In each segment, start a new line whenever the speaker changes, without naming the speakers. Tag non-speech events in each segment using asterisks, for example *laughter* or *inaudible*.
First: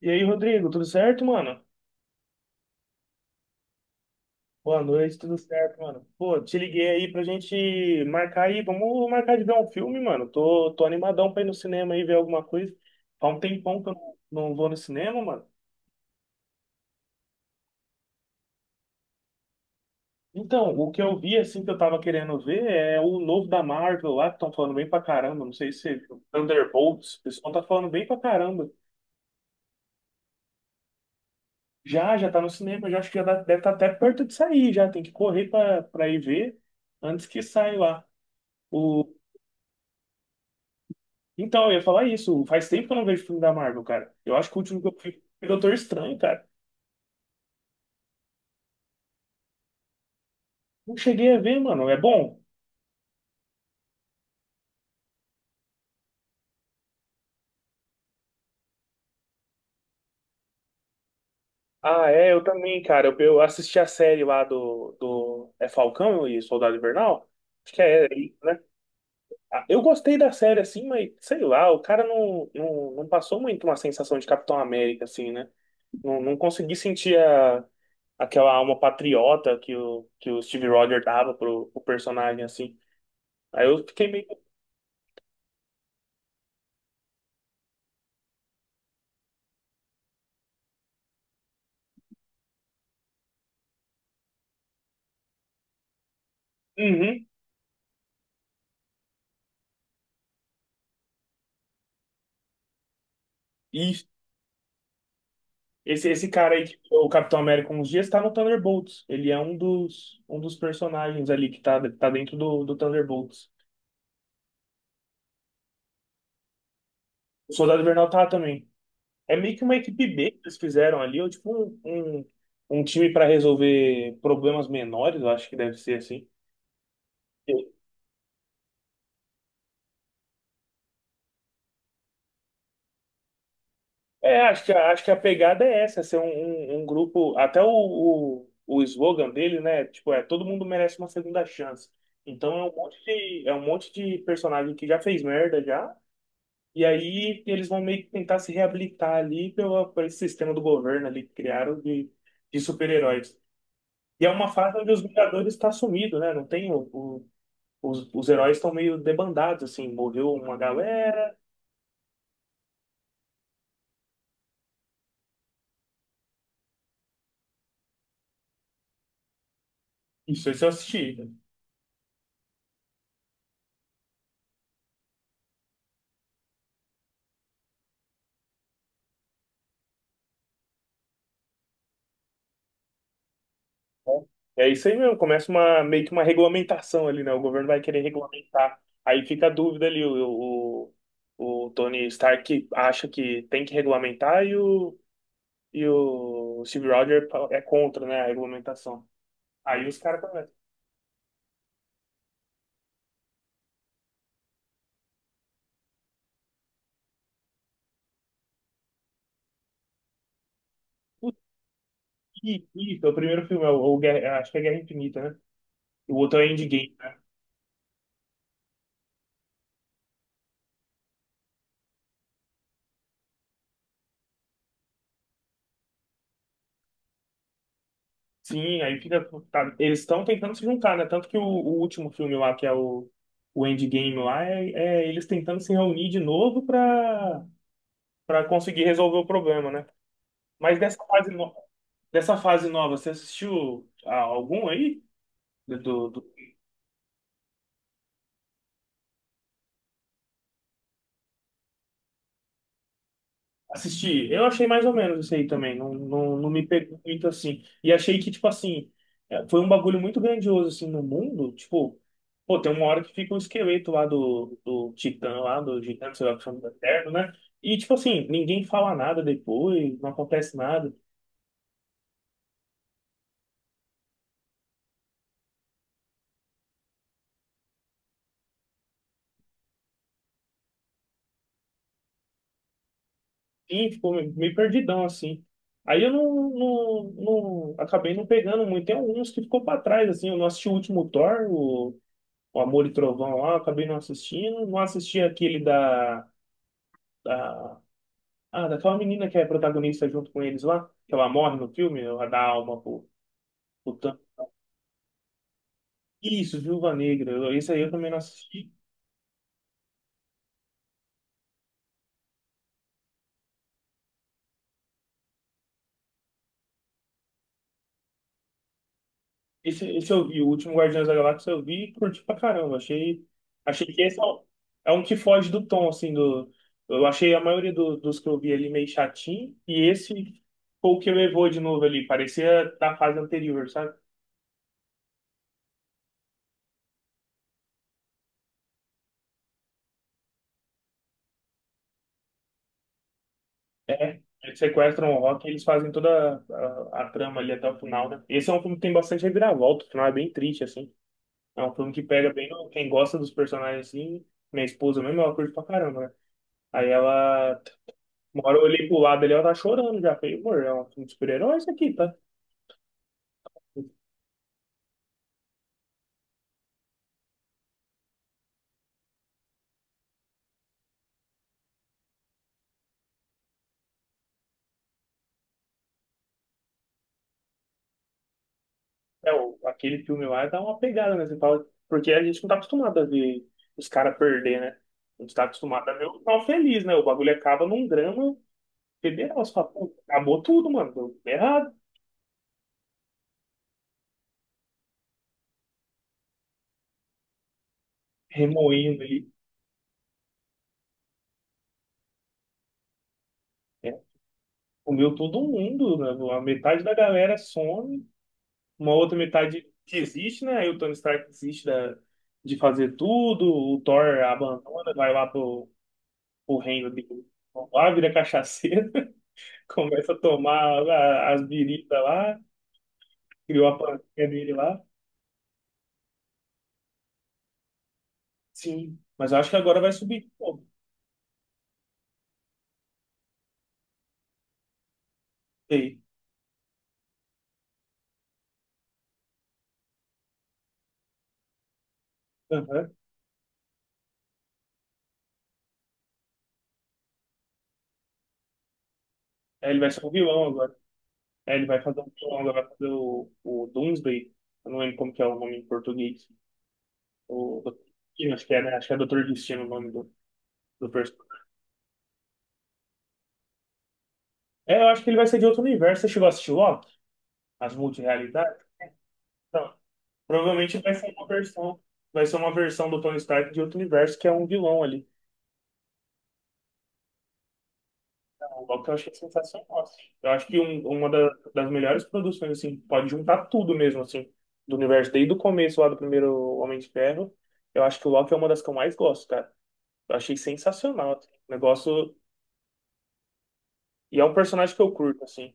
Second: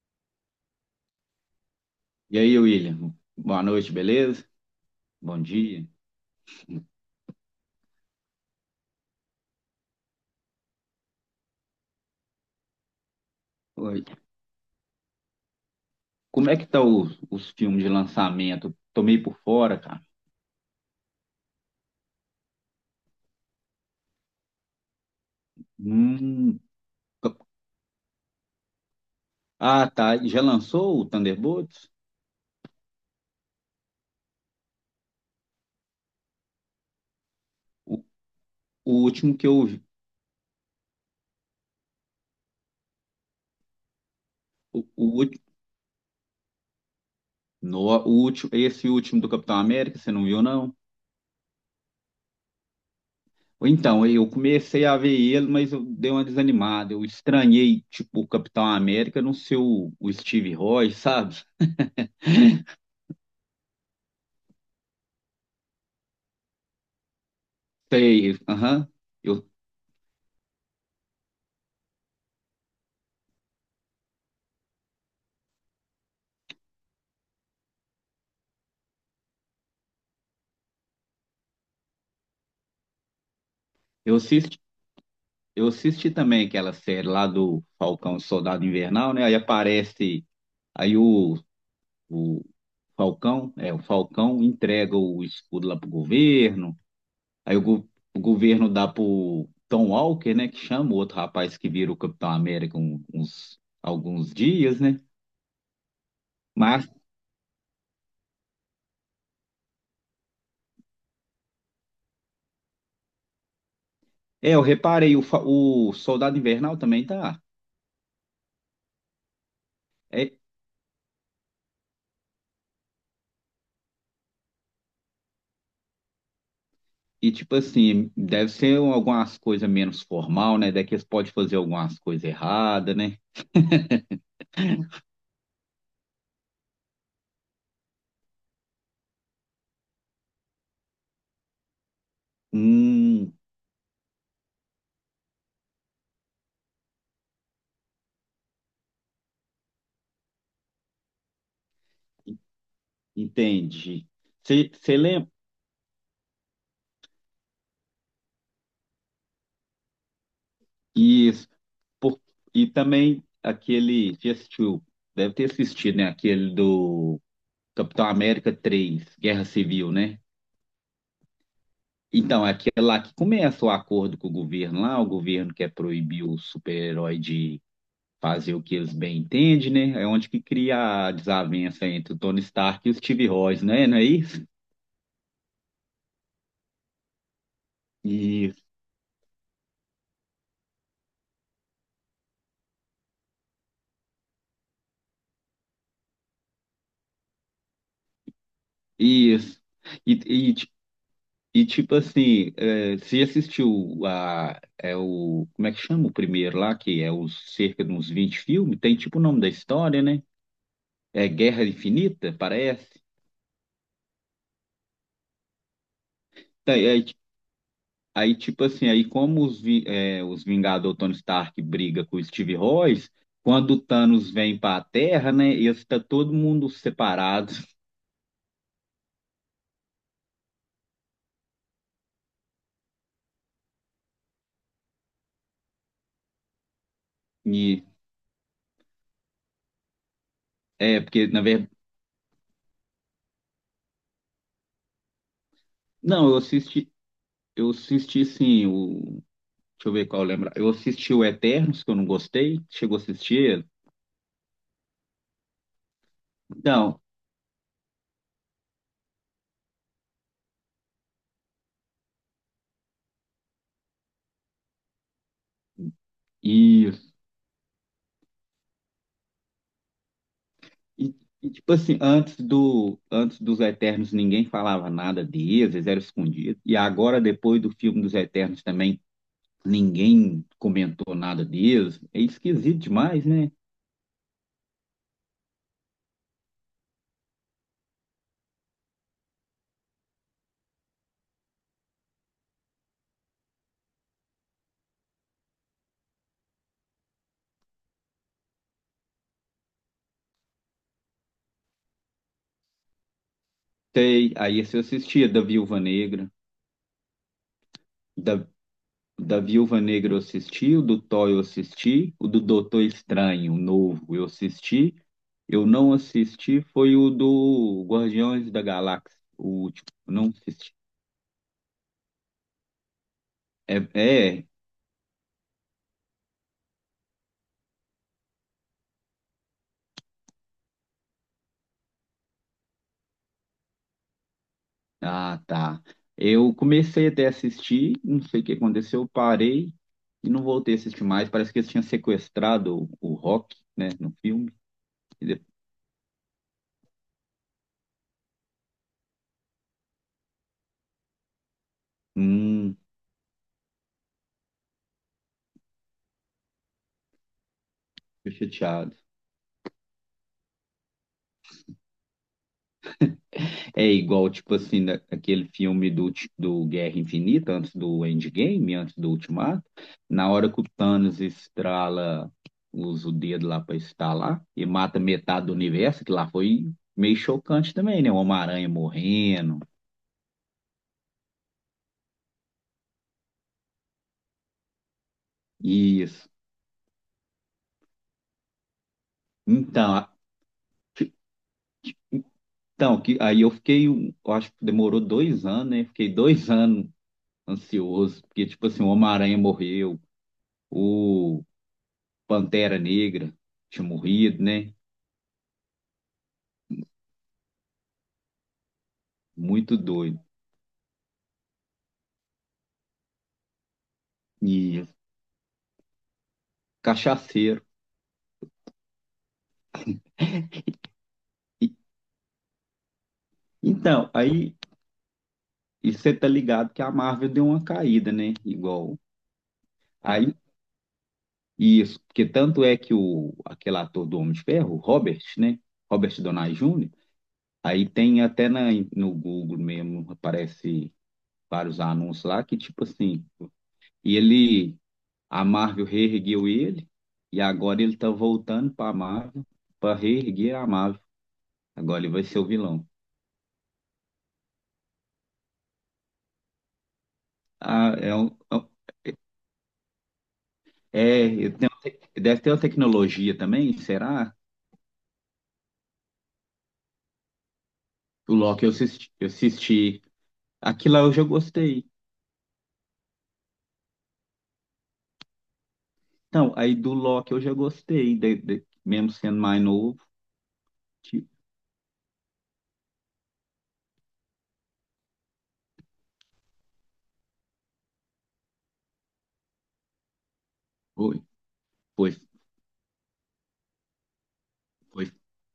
E aí, Rodrigo, tudo certo, mano?
E aí, William? Boa noite, beleza?
Boa noite, tudo
Bom
certo,
dia.
mano? Pô, te liguei aí pra gente marcar aí, vamos marcar de ver um filme, mano. Tô animadão pra ir no cinema aí ver alguma coisa. Faz um tempão que eu
Oi.
não, não vou no cinema, mano.
Como é que tá os filmes de lançamento? Tô meio por fora, cara.
Então, o que eu vi, assim, que eu tava querendo ver é o novo da Marvel lá, que estão falando bem pra caramba. Não sei se você viu.
Hum.
Thunderbolts, o pessoal tá falando bem pra caramba.
Ah, tá. Já lançou o Thunderbolts?
Já tá no cinema, já acho que já deve estar até perto de sair, já. Tem que correr pra ir ver antes que saia
O,
lá.
o último que eu vi.
Então, eu ia falar isso. Faz tempo que eu não vejo filme da Marvel, cara. Eu acho que o último que eu
O,
vi
ulti-
foi Doutor Estranho, cara.
no, o último, esse último do Capitão América, você não viu, não?
Não cheguei a ver, mano. É bom?
Então, eu comecei a ver ele, mas eu dei uma desanimada. Eu estranhei, tipo, o Capitão América não ser o Steve Rogers, sabe?
Ah, é, eu também, cara. Eu assisti a série lá do. É Falcão e Soldado Invernal? Acho que é isso,
Sei,
né?
aham. Eu,
Ah, eu gostei da série, assim, mas sei lá, o cara não passou muito uma sensação de Capitão América, assim, né? Não consegui sentir a, aquela alma patriota que o Steve Rogers dava pro personagem, assim. Aí eu fiquei
eu
meio.
assisti Eu assisti também aquela série lá do Falcão e Soldado Invernal, né? Aí aparece, aí o, o Falcão, é, o Falcão entrega o escudo lá pro governo,
Uhum.
aí o, go- o governo dá pro Tom Walker, né? Que chama o outro rapaz que vira o Capitão América uns, alguns dias, né?
Esse cara aí, que
Mas,
virou o Capitão América uns dias, tá no Thunderbolts. Ele é um dos personagens ali que tá dentro do Thunderbolts.
é, eu reparei, o Soldado Invernal também tá.
O Soldado Invernal tá também. É meio que uma equipe B
É,
que eles fizeram ali, ou tipo um, um time pra resolver problemas menores, eu acho que deve ser assim.
e tipo assim, deve ser algumas coisas menos formal, né? Daqui eles podem fazer algumas coisas erradas, né?
É, acho que a pegada é essa, ser um grupo. Até o slogan dele, né? Tipo, é todo mundo merece uma segunda chance. Então é
Hum.
é um monte de personagem que já fez merda já. E aí eles vão meio que tentar se reabilitar ali por esse sistema do governo ali que criaram de super-heróis.
Entendi.
E é uma
Você
fase onde os
lembra?
Vingadores estão sumidos, né? Não tem os heróis estão meio debandados, assim, morreu uma galera.
Isso. Por- e também aquele. Você assistiu? Deve ter assistido, né? Aquele do Capitão América 3 Guerra Civil, né?
Isso eu assisti, né?
Então, é aquele lá que começa o acordo com o governo lá. O governo quer proibir o super-herói de fazer o que eles bem entendem, né? É onde que cria a desavença entre o Tony Stark e o Steve Rogers, né? Não é isso?
É isso aí mesmo, começa uma, meio que uma regulamentação ali, né? O governo vai querer
Isso.
regulamentar. Aí fica a dúvida ali, o Tony Stark acha que tem que regulamentar e o Steve Rogers é contra, né, a regulamentação.
Isso.
Aí os caras também.
E, e tipo assim, é, você assistiu a, é o, como é que chama o primeiro lá, que é os cerca de uns 20 filmes, tem tipo o nome da história, né? É
O
Guerra Infinita,
que.
parece.
O primeiro filme, é acho que é Guerra Infinita, né? O outro é Endgame,
Aí,
né?
aí, tipo assim, aí como os, é, os Vingadores, o Tony Stark briga com o Steve Rogers, quando o Thanos vem para a Terra, né, e está todo mundo separado.
Sim, aí fica. Tá, eles estão tentando se juntar, né? Tanto que o último filme lá, que é o Endgame lá, é, é eles tentando se reunir de novo pra,
E,
pra conseguir resolver o problema, né? Mas
é,
dessa
porque
fase,
na verdade,
dessa fase nova, você assistiu algum aí? Do.
não, eu assisti sim. Deixa eu ver qual eu lembro. Eu assisti o Eternos, que eu não gostei. Chegou a assistir ele?
Assisti. Eu achei mais ou menos isso aí também. Não me pegou
Não,
muito assim. E achei que, tipo assim, é, foi um bagulho muito grandioso, assim, no mundo. Tipo, pô, tem uma hora que fica o esqueleto lá do Titã, lá do gigante, sei lá, que chama do
e,
Eterno, né? E, tipo assim, ninguém fala nada depois, não acontece nada.
e- tipo assim, antes do, antes dos Eternos ninguém falava nada deles, eles eram escondidos. E agora, depois do filme dos Eternos também, ninguém comentou nada deles. É esquisito demais, né?
E ficou meio meio perdidão, assim. Aí eu acabei não pegando muito. Tem alguns que ficou pra trás, assim. Eu não assisti o último Thor, o Amor e Trovão lá, eu acabei não assistindo. Não assisti aquele da. Da, ah, daquela menina que é protagonista junto com eles lá, que ela morre no filme, ela dá alma pro Thanos.
Sei, aí você assistia da Viúva Negra.
Isso, Viúva Negra. Eu- esse aí eu também não
da
assisti.
Da Viúva Negra eu assisti, o do Thor eu assisti, o do Doutor Estranho, o novo, eu assisti. Eu não assisti, foi o do Guardiões da Galáxia, o
Esse,
último,
esse
eu
eu
não
vi, o
assisti.
último Guardiões da Galáxia eu vi e curti pra caramba.
É,
Achei que esse é
é?
é um que foge do tom, assim, do. Eu achei a maioria dos que eu vi ali meio chatinho, e esse foi o que levou de novo ali. Parecia da fase anterior, sabe?
Ah, tá. Eu comecei até a assistir, não sei o que aconteceu, eu parei e não voltei a assistir mais. Parece que eles tinham sequestrado o Rock, né, no
É,
filme.
eles sequestram o
E de-
Rock e eles fazem toda a trama ali até o final, né? Esse é um filme que tem bastante reviravolta, o final é bem triste, assim. É um filme que pega bem
Hum,
quem gosta dos personagens, assim. Minha esposa mesmo, ela curte pra caramba, né? Aí ela,
tô
uma hora eu olhei
chateado.
pro lado ali, ela tá chorando já. Falei, amor, é um filme de super-herói isso aqui, tá?
É igual, tipo assim, aquele filme do, do Guerra Infinita, antes do Endgame, antes do Ultimato, na hora que o Thanos estrala, usa o dedo lá pra estalar e mata metade do universo, que lá foi meio chocante também, né? O Homem-Aranha
É,
morrendo,
aquele filme lá dá uma pegada, né? Você fala, porque a gente não tá acostumado a ver os caras perder, né? A gente tá acostumado a ver o
isso.
final feliz, né? O bagulho acaba num drama federal. Você fala, pô,
Então, a-
acabou tudo, mano.
fi-
Deu errado.
então que, aí eu fiquei, eu acho que demorou dois anos, né? Fiquei dois *laughs* anos ansioso, porque, tipo assim, o
Remoendo ali,
Homem-Aranha morreu, o Pantera Negra tinha
né?
morrido, né?
Comeu todo mundo, né? A metade da galera some, uma outra metade
Muito
que
doido.
existe né? Aí o Tony Stark desiste da, de fazer tudo, o Thor
E
abandona, vai lá pro, pro reino de
cachaceiro.
lá, vira cachaceiro, *laughs* começa a tomar as
E-
biritas lá, criou a
então,
panquinha dele
aí
lá.
e você tá ligado que a Marvel deu uma caída, né?
Sim,
Igual.
mas eu acho que agora vai subir de
Aí,
novo.
isso, porque tanto é que o, aquele ator do Homem de Ferro, o Robert, né?
Ei,
Robert Downey Jr., aí tem até na, no Google mesmo, aparece vários anúncios lá que, tipo
aham.
assim, e ele, a Marvel reergueu ele, e agora ele tá voltando pra Marvel,
Aí ele vai
pra
ser o vilão
reerguer a
agora.
Marvel.
Aí ele vai
Agora
fazer
ele
um
vai
vilão,
ser o
agora vai
vilão.
fazer o Doomsday. Eu não lembro como que é o nome em português. O
Ah, é um,
Destino, acho que
é
é,
um.
né? Acho que é Doutor Destino o nome do
É,
personagem.
deve ter uma tecnologia também, será?
É, eu acho que ele vai ser de outro universo. Você chegou a assistir Loki? As
O
multirrealidades
Loki eu assisti, eu
então.
assisti.
Provavelmente vai
Aquilo lá
ser
eu já
uma versão.
gostei.
Vai ser uma versão do Tony Stark de outro universo que é um vilão ali.
Então, aí do Loki eu já gostei,
O Loki eu
mesmo
achei
sendo mais
sensacional,
novo.
assim. Eu acho que um- uma
Tipo,
da- das melhores produções, assim, pode juntar tudo mesmo, assim, do universo, desde o começo lá do primeiro Homem de Ferro. Eu acho que o Loki é uma das que eu mais gosto, cara. Eu achei sensacional,
foi,
assim, o
foi,
negócio. E é um personagem que eu
foi.
curto, assim.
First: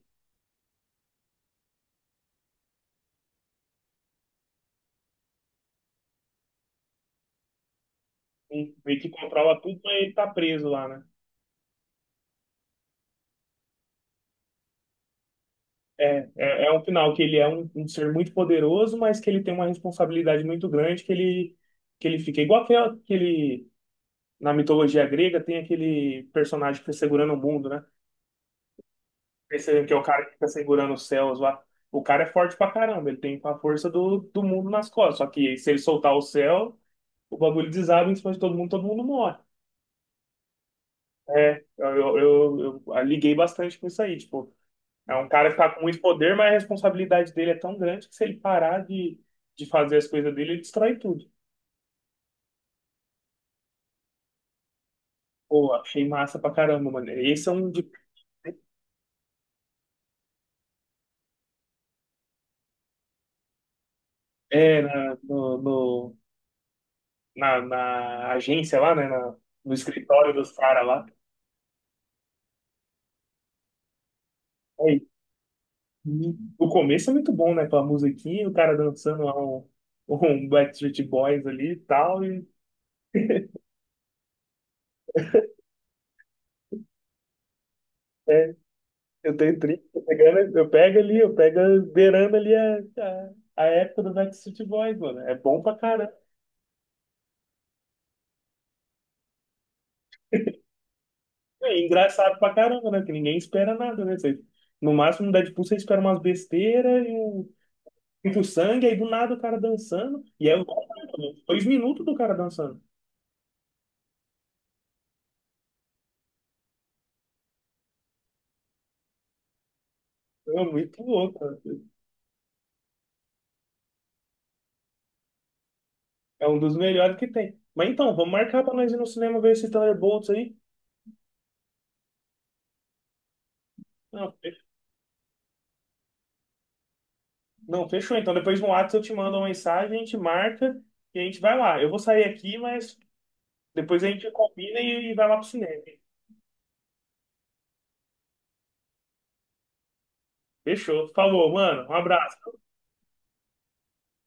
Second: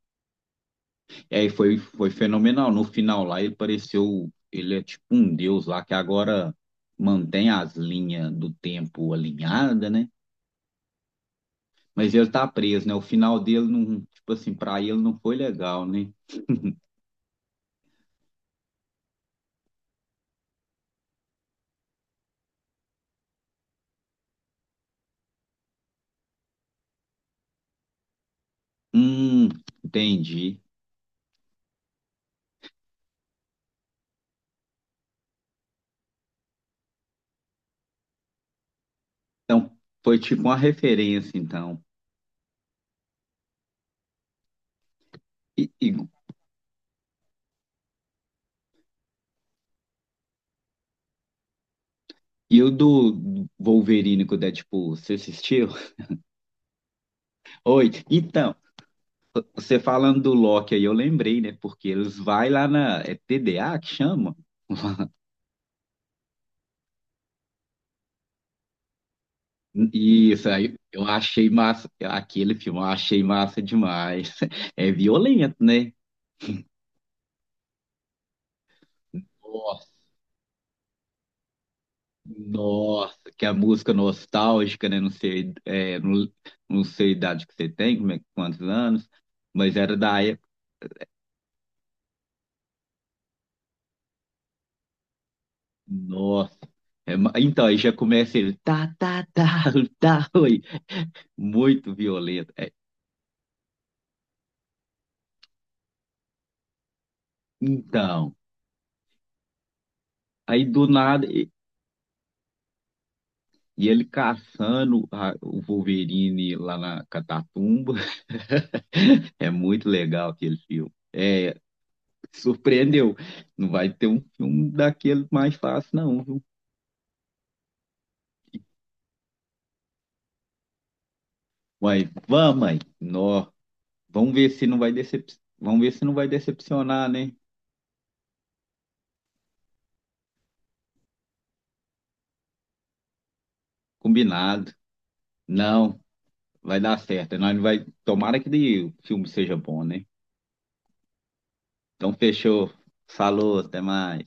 É, foi fenomenal. No final lá ele pareceu, ele é tipo um deus lá que agora mantém as linhas do
Sim, meio que
tempo
controla tudo,
alinhada,
mas
né?
ele tá preso lá, né?
Mas ele tá preso, né? O final dele não, tipo assim, pra ele não foi legal, né?
É um final que ele é um ser muito poderoso, mas que ele tem uma responsabilidade muito grande, que ele fica igual aquele, na mitologia grega, tem aquele personagem que fica segurando o mundo, né?
Hum,
Percebendo que é o cara que fica
entendi.
segurando os céus lá. O cara é forte pra caramba, ele tem a força do mundo nas costas. Só que se ele soltar o céu, o bagulho desaba em cima de todo mundo morre.
Então, foi tipo uma referência,
É,
então.
eu liguei bastante com isso aí, tipo. É um cara que tá
E,
com
e,
muito poder, mas a responsabilidade dele é tão grande que se ele parar de fazer as coisas dele, ele destrói tudo.
e o do Wolverine com o Deadpool, você assistiu?
Pô, achei massa pra caramba, mano. Esse é um de.
Oi, então, você falando do Loki aí, eu lembrei, né? Porque eles vai lá na. É TDA que chama?
É, na, no, no- na, na agência lá, né? No escritório
Isso
dos
aí,
caras
eu
lá.
achei massa. Aquele filme, eu achei massa demais. *laughs* É
É,
violento, né?
e o começo é muito bom, né? Com a musiquinha, o cara dançando lá
Nossa,
um Backstreet Boys ali e tal. E
nossa, que a música nostálgica, né? Não sei, não sei a idade que você tem, como é,
é,
quantos anos,
eu tenho
mas
30,
era da.
eu pego ali, eu pego beirando ali a época do Backstreet Boys, mano. É bom pra caramba.
Nossa. É, então, aí já começa ele, tá, tá, tá, *laughs* tá, oi.
É
Muito
engraçado
violento.
pra
É,
caramba, né? Que ninguém espera nada, né? Você- no máximo, no Deadpool, você espera umas besteiras e
então,
muito sangue, aí do nada o cara dançando. E é
aí
louco,
do
né?
nada,
*laughs* 2 minutos do cara dançando.
e ele caçando o Wolverine lá na Catatumba. *laughs* É muito legal aquele
É
filme.
muito louco, cara.
É, surpreendeu. Não vai ter um filme daquele mais fácil, não, viu?
É um dos melhores que tem. Mas então, vamos marcar pra nós ir no cinema ver esse Thunderbolts aí?
Mas vamos, mãe. Nó.
Não,
Vamos ver
fe-
se não vai decep... Vamos ver se não vai decepcionar, né?
não, fechou. Então, depois no WhatsApp eu te mando uma mensagem, a gente marca e a gente vai lá. Eu vou sair aqui, mas depois a gente
Combinado.
combina e vai lá pro cinema.
Não. Vai dar certo. Nós não vai... Tomara que o filme seja bom, né?
Fechou. Falou, mano. Um
Então,
abraço.
fechou. Falou, até mais.